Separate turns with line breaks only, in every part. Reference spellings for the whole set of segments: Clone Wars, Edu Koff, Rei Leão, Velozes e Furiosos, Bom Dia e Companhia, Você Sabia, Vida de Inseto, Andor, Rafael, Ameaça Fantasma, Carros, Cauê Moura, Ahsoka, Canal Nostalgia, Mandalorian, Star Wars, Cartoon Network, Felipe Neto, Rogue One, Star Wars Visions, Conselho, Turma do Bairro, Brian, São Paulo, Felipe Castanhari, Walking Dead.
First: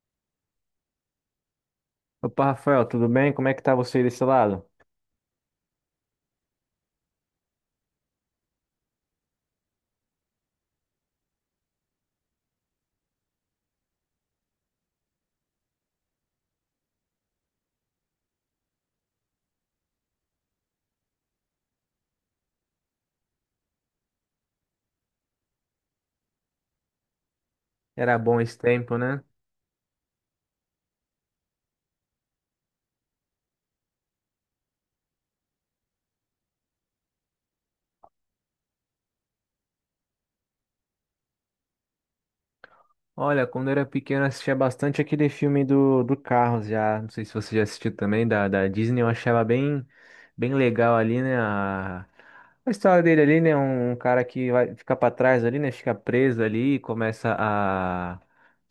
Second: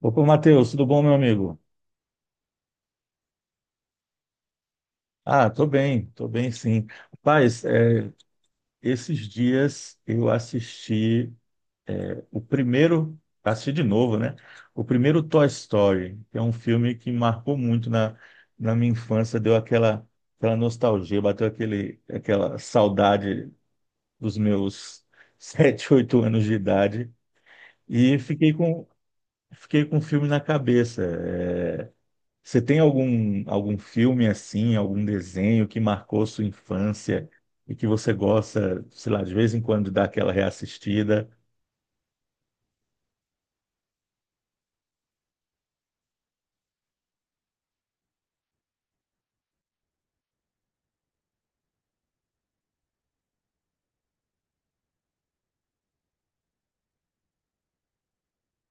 Opa, Matheus, tudo bom, meu amigo?
Opa, Rafael, tudo bem? Como é que tá você desse lado?
Ah, tô bem sim. Rapaz, esses dias eu assisti o primeiro, assisti de novo, né? O primeiro Toy Story, que é um filme que marcou muito na minha infância, deu aquela nostalgia, bateu aquela saudade dos meus 7, 8 anos de idade e
Era bom esse tempo, né?
fiquei com o filme na cabeça. Você tem algum filme assim, algum desenho que marcou sua infância e que você gosta, sei lá, de vez em quando dá aquela reassistida?
Olha, quando eu era pequeno eu assistia bastante aquele filme do Carros já. Não sei se você já assistiu também, da Disney. Eu achava bem, bem legal ali, né? A história dele ali, né? Um cara que vai ficar pra trás ali, né? Fica preso ali e começa a,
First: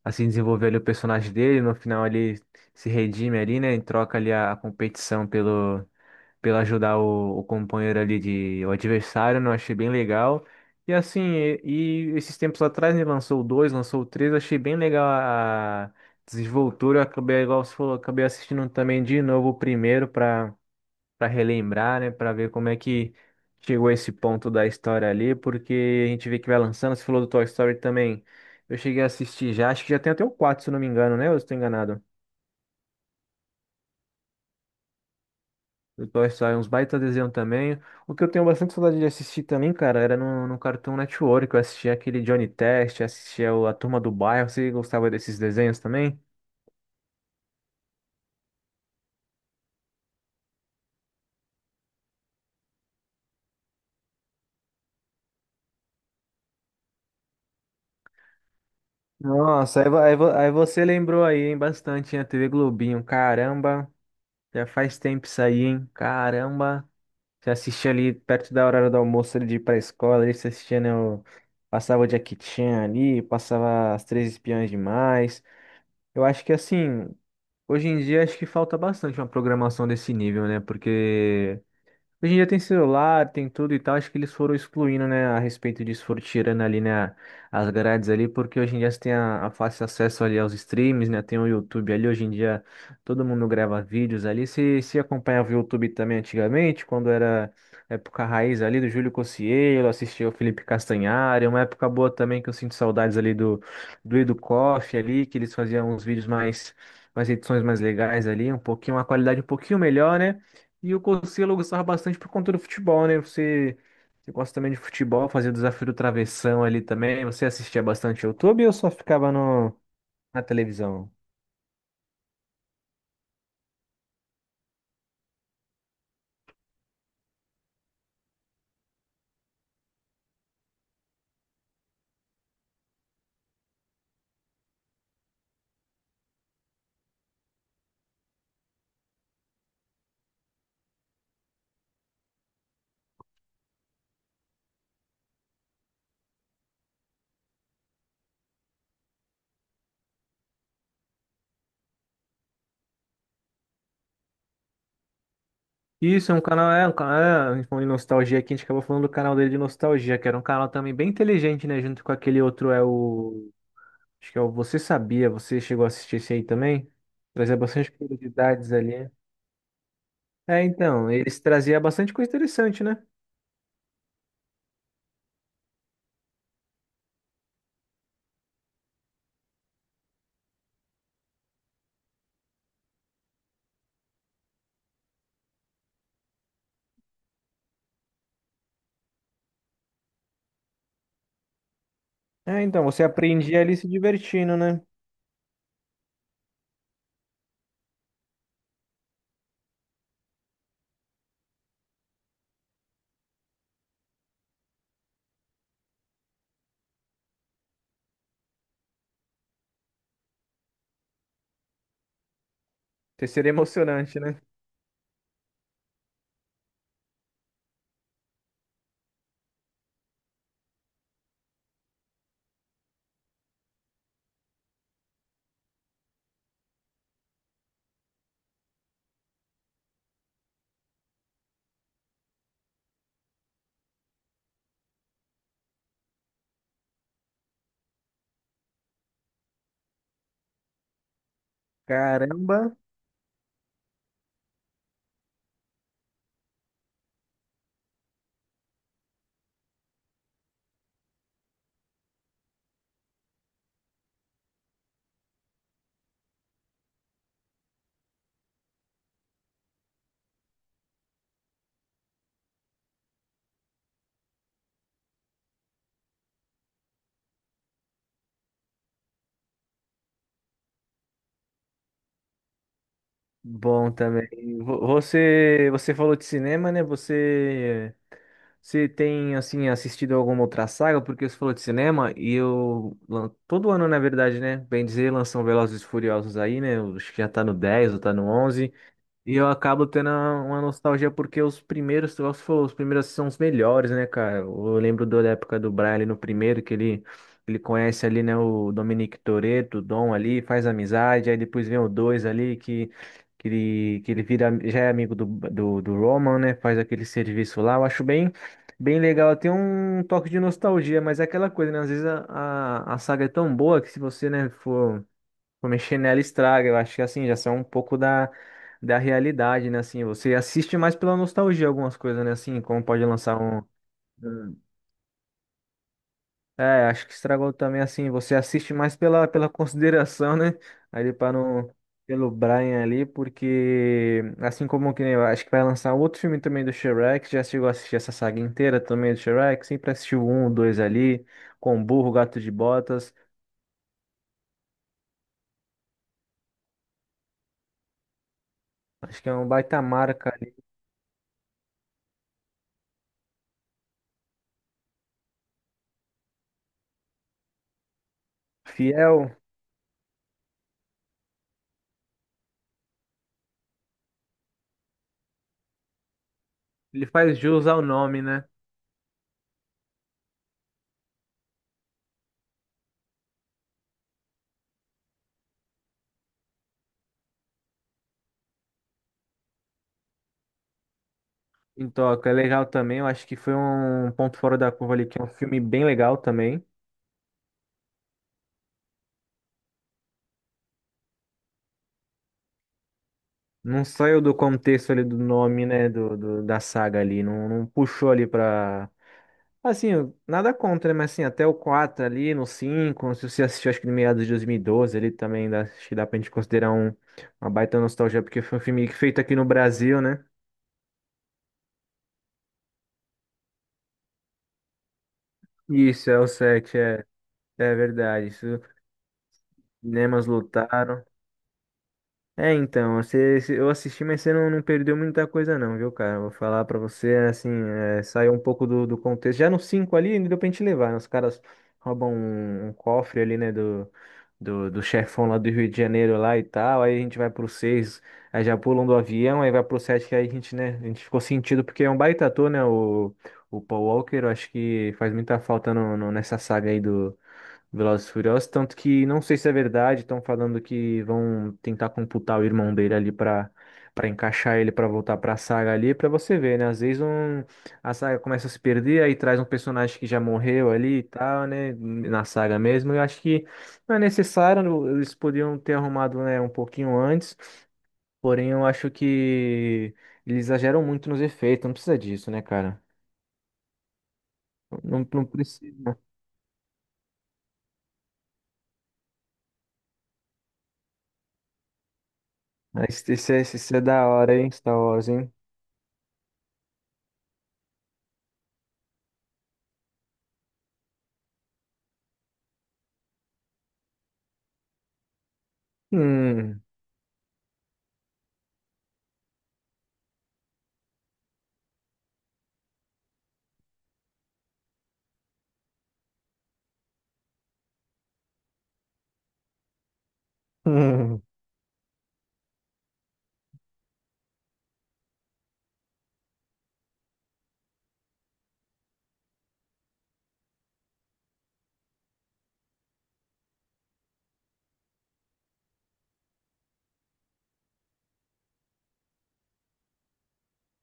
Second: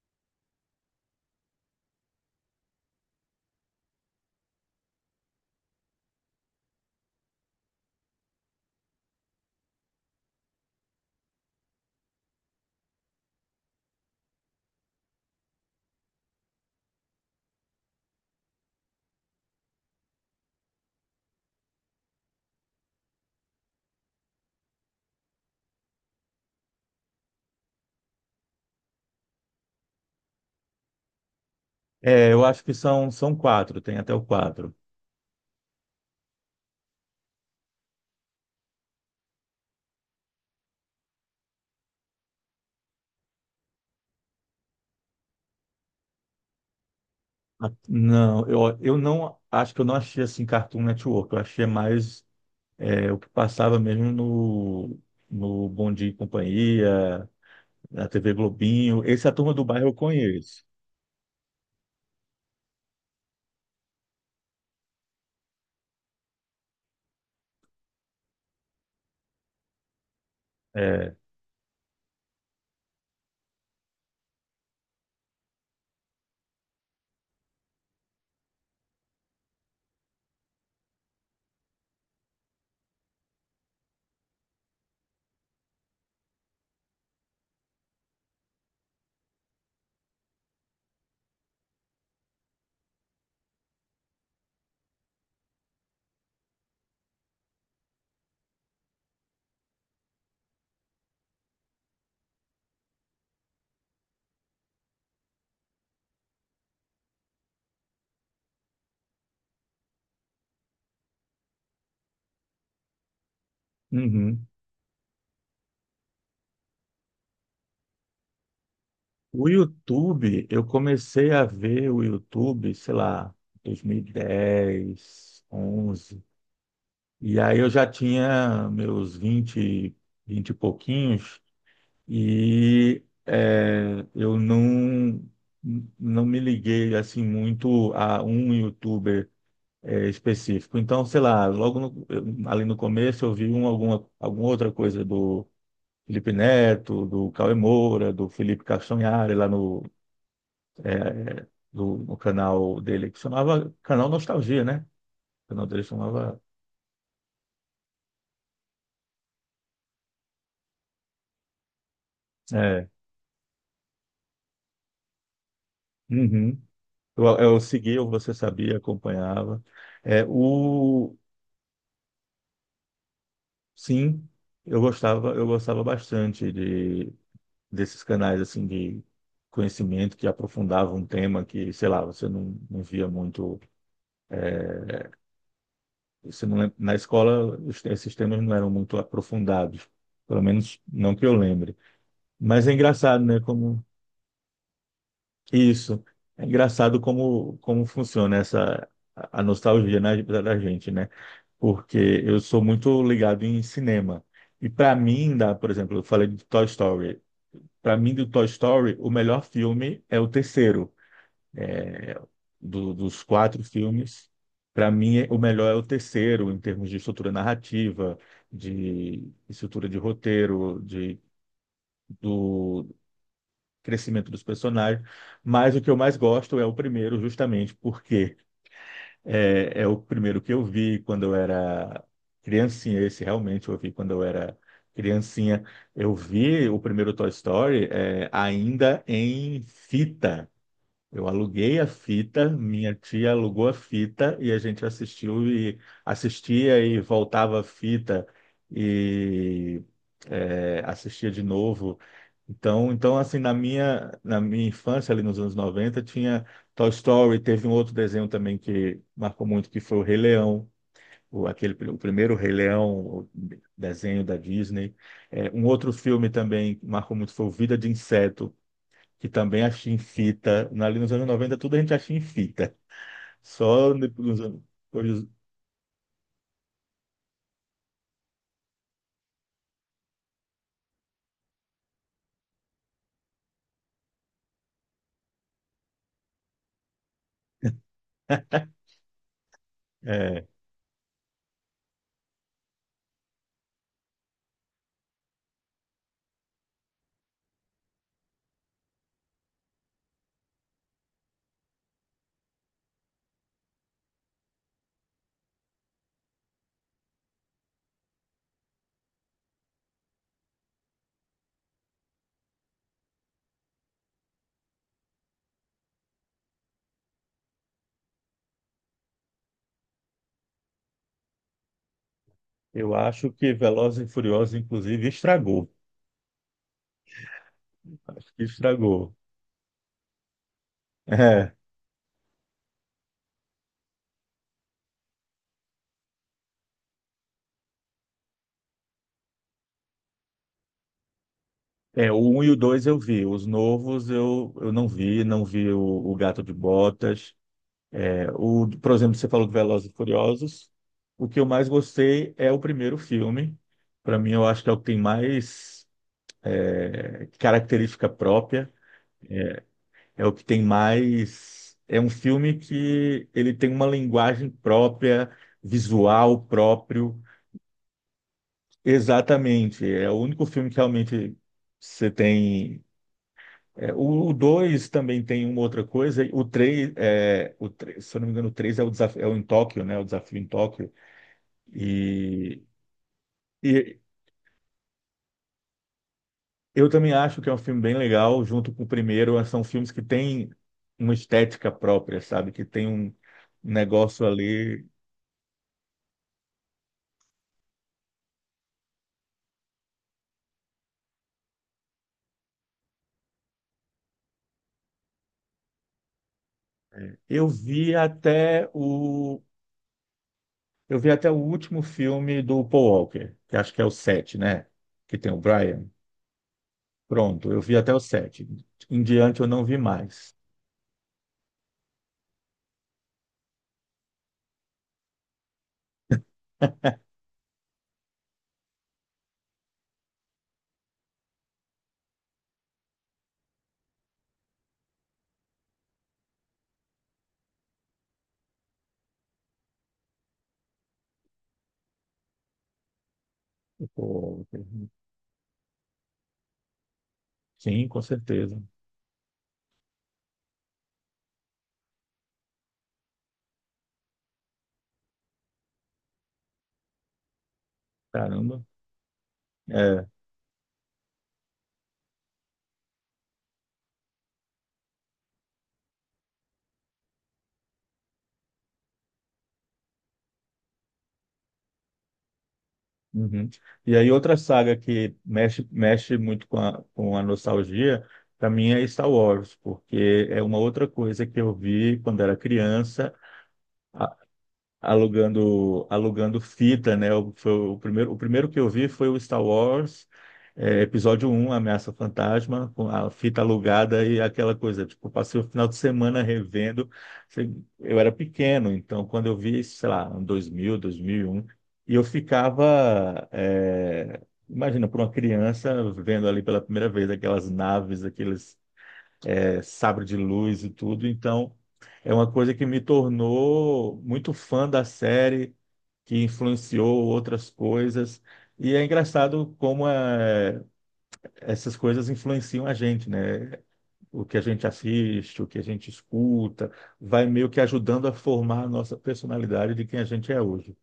a se desenvolver ali o personagem dele. No final ele se redime ali, né? Em troca ali a competição pelo ajudar o companheiro ali de o adversário, né? Eu achei bem legal. E assim, e esses tempos atrás, né, lançou o 2, lançou o 3, achei bem legal a desenvoltura. Eu acabei, igual você falou, acabei assistindo também de novo o primeiro para relembrar, né, para ver como é que chegou a esse ponto da história ali, porque a gente vê que vai lançando, você falou do Toy Story também. Eu cheguei a assistir já, acho que já tem até o 4 se eu não me engano, né? Ou eu estou enganado?
É, eu acho que são quatro, tem até o quatro.
Depois sai uns baita desenho também. O que eu tenho bastante saudade de assistir também, cara, era no Cartoon Network. Eu assistia aquele Johnny Test, assistia a Turma do Bairro. Você gostava desses desenhos também?
Ah, não, eu não acho que eu não achei assim Cartoon Network, eu achei mais, o que passava mesmo no Bom Dia e Companhia, na TV Globinho. Esse A Turma do
Nossa,
Bairro
aí,
eu
aí
conheço.
você lembrou aí, hein, bastante, hein, a TV Globinho. Caramba, já faz tempo isso aí, hein? Caramba. Você assistia ali perto da hora do almoço ali de ir pra escola, ali você assistia, né,
É,
passava o Jackie Chan ali, passava as Três Espiãs Demais. Eu acho que assim. Hoje em dia acho que falta bastante uma programação desse nível, né? Porque, hoje em dia tem celular, tem tudo e tal. Acho que eles foram excluindo, né, a respeito disso, foram tirando ali, né, as grades ali, porque hoje em dia você tem a fácil acesso ali aos streams, né, tem o YouTube ali. Hoje em dia todo mundo grava vídeos ali. Se acompanhava o YouTube também antigamente, quando era época raiz ali do Júlio Cocielo, assistia o Felipe Castanhari, uma época boa também que eu sinto saudades ali do, do Edu Koff ali, que eles faziam uns vídeos mais, mais edições mais legais ali, um pouquinho, uma qualidade um pouquinho melhor, né? E o Conselho eu gostava bastante por conta do futebol, né? Você, você
uhum.
gosta também de futebol, fazia o desafio do travessão ali também. Você assistia bastante YouTube ou só ficava
O
no, na
YouTube, eu
televisão?
comecei a ver o YouTube, sei lá, 2010, 11. E 10, 11. E aí eu já tinha meus vinte e pouquinhos, e eu não me liguei assim muito a um YouTuber específico. Então, sei lá, logo no- eu- ali no começo eu vi alguma outra coisa do Felipe Neto, do Cauê Moura, do Felipe Castanhari lá no é, do, no canal dele, que chamava Canal Nostalgia, né? O canal dele
Isso, é
chamava.
um canal, é um canal, é, a gente falou de nostalgia aqui, a gente acabou falando do canal dele de nostalgia, que era um canal também bem inteligente, né? Junto com aquele outro, é
É,
o. Acho que é o Você Sabia, você chegou a assistir esse aí
uhum.
também?
Eu,
Trazia
eu
bastante
seguia, você
curiosidades
sabia,
ali.
acompanhava. É,
É, então,
o,
eles traziam bastante coisa interessante, né?
sim, eu gostava bastante desses canais assim de conhecimento que aprofundavam um tema que, sei lá, você não via muito. é, você não lem- Na escola, esses temas não eram muito aprofundados, pelo menos não que eu lembre.
É,
Mas é
então, você
engraçado, né?
aprendia ali
Como
se divertindo, né?
Isso. É engraçado como funciona essa a nostalgia da gente, né? Porque eu sou muito ligado em cinema. E para mim, por exemplo, eu falei de Toy Story. Para mim, do Toy Story, o melhor filme é o terceiro. Dos
Terceiro
quatro
emocionante,
filmes,
né?
para mim, o melhor é o terceiro, em termos de estrutura narrativa, de estrutura de roteiro, do crescimento dos personagens. Mas o que eu mais gosto é o primeiro, justamente porque é o primeiro que eu vi quando eu era criancinha. Esse realmente eu vi quando eu era criancinha. Eu vi o primeiro Toy Story, ainda em fita. Eu aluguei a fita,
Caramba,
minha tia alugou a fita e a gente assistiu e assistia e voltava a fita e assistia de novo. Então assim, na minha infância, ali nos anos 90 tinha Toy Story, teve um outro desenho também que marcou muito, que foi o Rei Leão, o primeiro Rei Leão, o desenho da Disney. Um outro filme também que marcou muito foi o Vida de Inseto, que também achei em fita. Ali nos anos 90, tudo a gente achei em fita.
bom
Só no-
também.
nos anos. Hoje-
Você, você falou de cinema, né? Você, você tem assim assistido alguma outra saga? Porque você falou de cinema e eu todo ano, na verdade, né? Bem dizer, lançam Velozes e Furiosos aí, né? Acho que já tá no 10 ou tá no 11. E eu acabo tendo
é,
uma nostalgia porque os primeiros, se você for, os primeiros são os melhores, né, cara? Eu lembro da época do Brian ali no primeiro, que ele conhece ali, né, o Dominic Toretto, o Dom ali, faz amizade, aí depois vem o dois ali, que ele vira, já é amigo do Roman, né, faz aquele serviço lá. Eu acho bem, bem legal, tem um toque de nostalgia, mas é aquela coisa, né, às vezes a saga é tão boa que se você, né, for comer chinelo estraga, eu acho que assim, já são um pouco da, da realidade, né? Assim, você assiste mais pela nostalgia algumas coisas, né? Assim, como
eu
pode
acho
lançar
que
um.
Velozes e Furiosos,
Hum.
inclusive, estragou.
É, acho que estragou também assim,
Acho
você
que
assiste mais
estragou.
pela, pela consideração, né? Ali para
É,
não. Pelo Brian ali, porque assim como que nem eu acho que vai lançar outro filme também do Shrek, já chegou a assistir essa saga inteira também do Shrek, sempre assistiu o um, o dois ali, com o
é,
burro,
o
gato
1 e
de
o 2 eu
botas.
vi. Os novos eu não vi. Não vi o Gato de Botas. Por exemplo,
Acho que
você
é
falou
um
de
baita
Velozes e
marca ali.
Furiosos. O que eu mais gostei é o primeiro filme. Para mim, eu acho que é o que tem mais, característica própria.
Fiel,
É o que tem mais. É um filme que ele tem uma linguagem própria, visual
ele
próprio.
faz jus ao nome, né?
Exatamente. É o único filme que realmente você tem. O 2 também tem uma outra coisa. O 3 é, o três- se eu não me engano, o 3 é o desafio, é o em Tóquio, né? O desafio em Tóquio.
Em Tóquio é
E,
legal também, eu acho que foi
e
um ponto fora da curva ali, que é um filme bem legal também.
eu também acho que é um filme bem legal, junto com o primeiro. São filmes que têm uma estética própria, sabe? Que tem um
Não saiu
negócio
do
ali.
contexto ali do nome, né, da saga ali, não, não puxou ali pra... Assim, nada contra, né, mas assim, até o 4 ali, no 5 se você assistiu acho que no meados de 2012 ali também, dá, acho que dá pra gente considerar um,
Eu
uma baita
vi
nostalgia, porque foi um
até
filme feito aqui
o,
no Brasil, né?
eu vi até o último filme do Paul Walker, que acho que é o 7, né? Que tem o Brian.
Isso, é o 7, é,
Pronto, eu vi
é
até o
verdade, isso,
7. Em diante eu não vi
cinemas
mais.
lotaram. É, então, você, eu assisti, mas você não, não perdeu muita coisa não, viu, cara? Vou falar pra você, assim, é, saiu um pouco do contexto. Já no 5 ali, ainda deu pra gente levar, né? Os caras roubam um, um cofre ali, né, do chefão lá do Rio de Janeiro lá e tal, aí a gente vai pro 6, aí já pulam do avião, aí vai pro 7. Que aí a gente, né, a gente ficou sentido, porque é um baita ator, né, o Paul
O
Walker, eu
Paul
acho
Walker.
que faz muita falta nessa saga aí
Sim, com
Velozes e Furiosos,
certeza.
tanto que não sei se é verdade, estão falando que vão tentar computar o irmão dele ali pra para encaixar ele pra voltar pra saga ali, pra você ver, né? Às vezes um, a saga começa a se
Caramba.
perder, aí traz um personagem que
É.
já morreu ali e tal, né? Na saga mesmo. Eu acho que não é necessário, eles podiam ter arrumado, né, um pouquinho antes, porém eu acho que eles exageram muito nos efeitos, não precisa disso, né, cara?
Uhum. E aí outra saga
Não,
que
não
mexe,
precisa.
mexe muito com a nostalgia, para mim é Star Wars, porque é uma outra coisa que eu vi quando era
Mas isso,
criança.
isso é da hora, hein? Star Wars, hein?
Alugando fita, né? O primeiro que eu vi foi o Star Wars, episódio 1, Ameaça Fantasma, com a fita alugada e aquela coisa. Tipo, eu passei o final de semana
Hum.
revendo. Sei- Eu era pequeno, então quando eu vi, sei lá, em 2000, 2001, e um, e eu ficava, imagina, por uma criança vendo ali pela primeira vez aquelas naves, aqueles sabre de luz e tudo.
Hum,
Então, é uma coisa que me tornou muito fã da série, que influenciou outras coisas. E é engraçado como essas coisas influenciam a gente, né? O que a gente assiste, o que a gente escuta, vai meio que ajudando a formar a nossa personalidade de quem a gente é hoje.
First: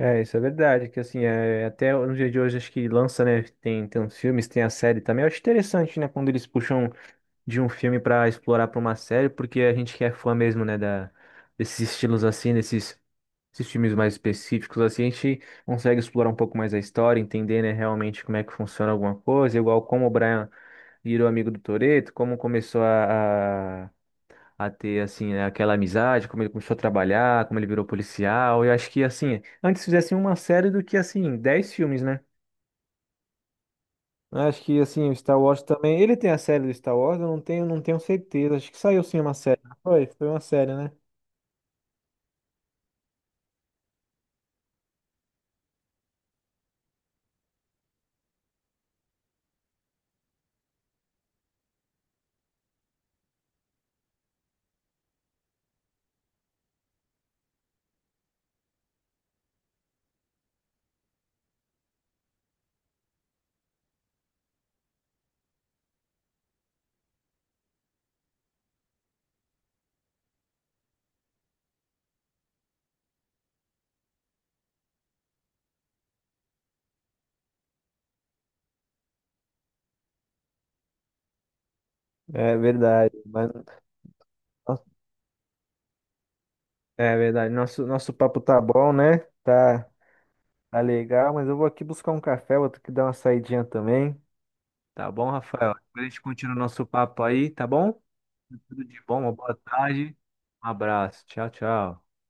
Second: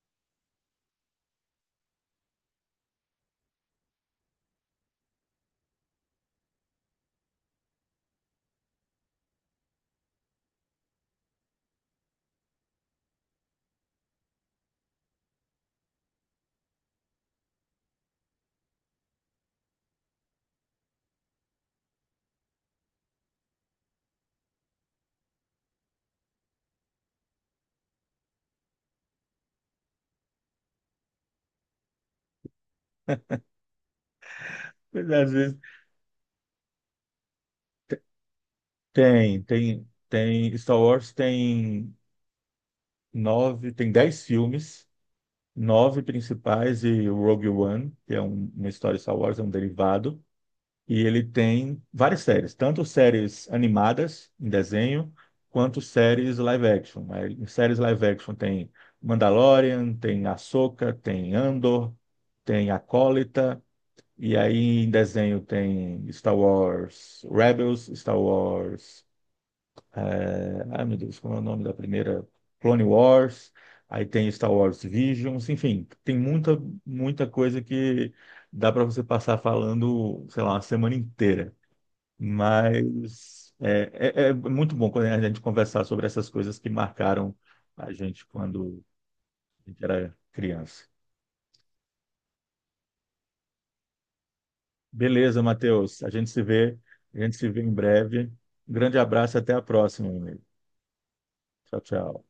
é, isso é verdade, que assim, é, até no dia de hoje acho que lança, né, tem, tem uns filmes, tem a série também, eu acho interessante, né, quando eles puxam de um filme pra explorar pra uma série, porque a gente que é fã mesmo, né, da, desses estilos assim, desses esses filmes mais específicos assim, a gente consegue explorar um pouco mais a história, entender, né, realmente como é que funciona alguma coisa, igual como o Brian virou amigo do Toreto como começou a ter, assim, né, aquela amizade, como ele começou a trabalhar, como ele virou policial. Eu acho que, assim, antes fizessem uma série do que, assim, 10 filmes, né? Eu acho que, assim,
Mas,
o
às
Star
vezes
Wars também. Ele tem a série do Star Wars, eu não tenho, não tenho certeza. Acho que saiu sim uma
tem,
série. Não foi, foi uma série,
Star
né?
Wars tem nove, tem 10 filmes. Nove principais e o Rogue One, que é uma história de Star Wars, é um derivado. E ele tem várias séries, tanto séries animadas em desenho, quanto séries live action. Aí, em séries live action tem Mandalorian, tem Ahsoka, tem Andor, tem Acólita, e aí em desenho tem Star Wars Rebels, Star Wars, ai meu Deus, como é o nome da primeira? Clone Wars, aí tem Star Wars Visions, enfim, tem muita, muita coisa que dá para você passar falando, sei lá, uma semana inteira.
É verdade. Mas,
Mas é muito bom quando a gente conversar sobre essas coisas que
é
marcaram
verdade. Nosso,
a
nosso
gente
papo tá
quando
bom, né?
a gente
Tá,
era
tá
criança.
legal, mas eu vou aqui buscar um café, vou ter que dar uma saidinha também. Tá bom,
Beleza,
Rafael?
Matheus,
Depois a gente continua o nosso
a
papo
gente se
aí,
vê
tá
em
bom?
breve. Um
Tudo
grande
de bom, uma
abraço e até
boa
a próxima,
tarde.
meu amigo.
Um abraço. Tchau,
Tchau,
tchau.
tchau.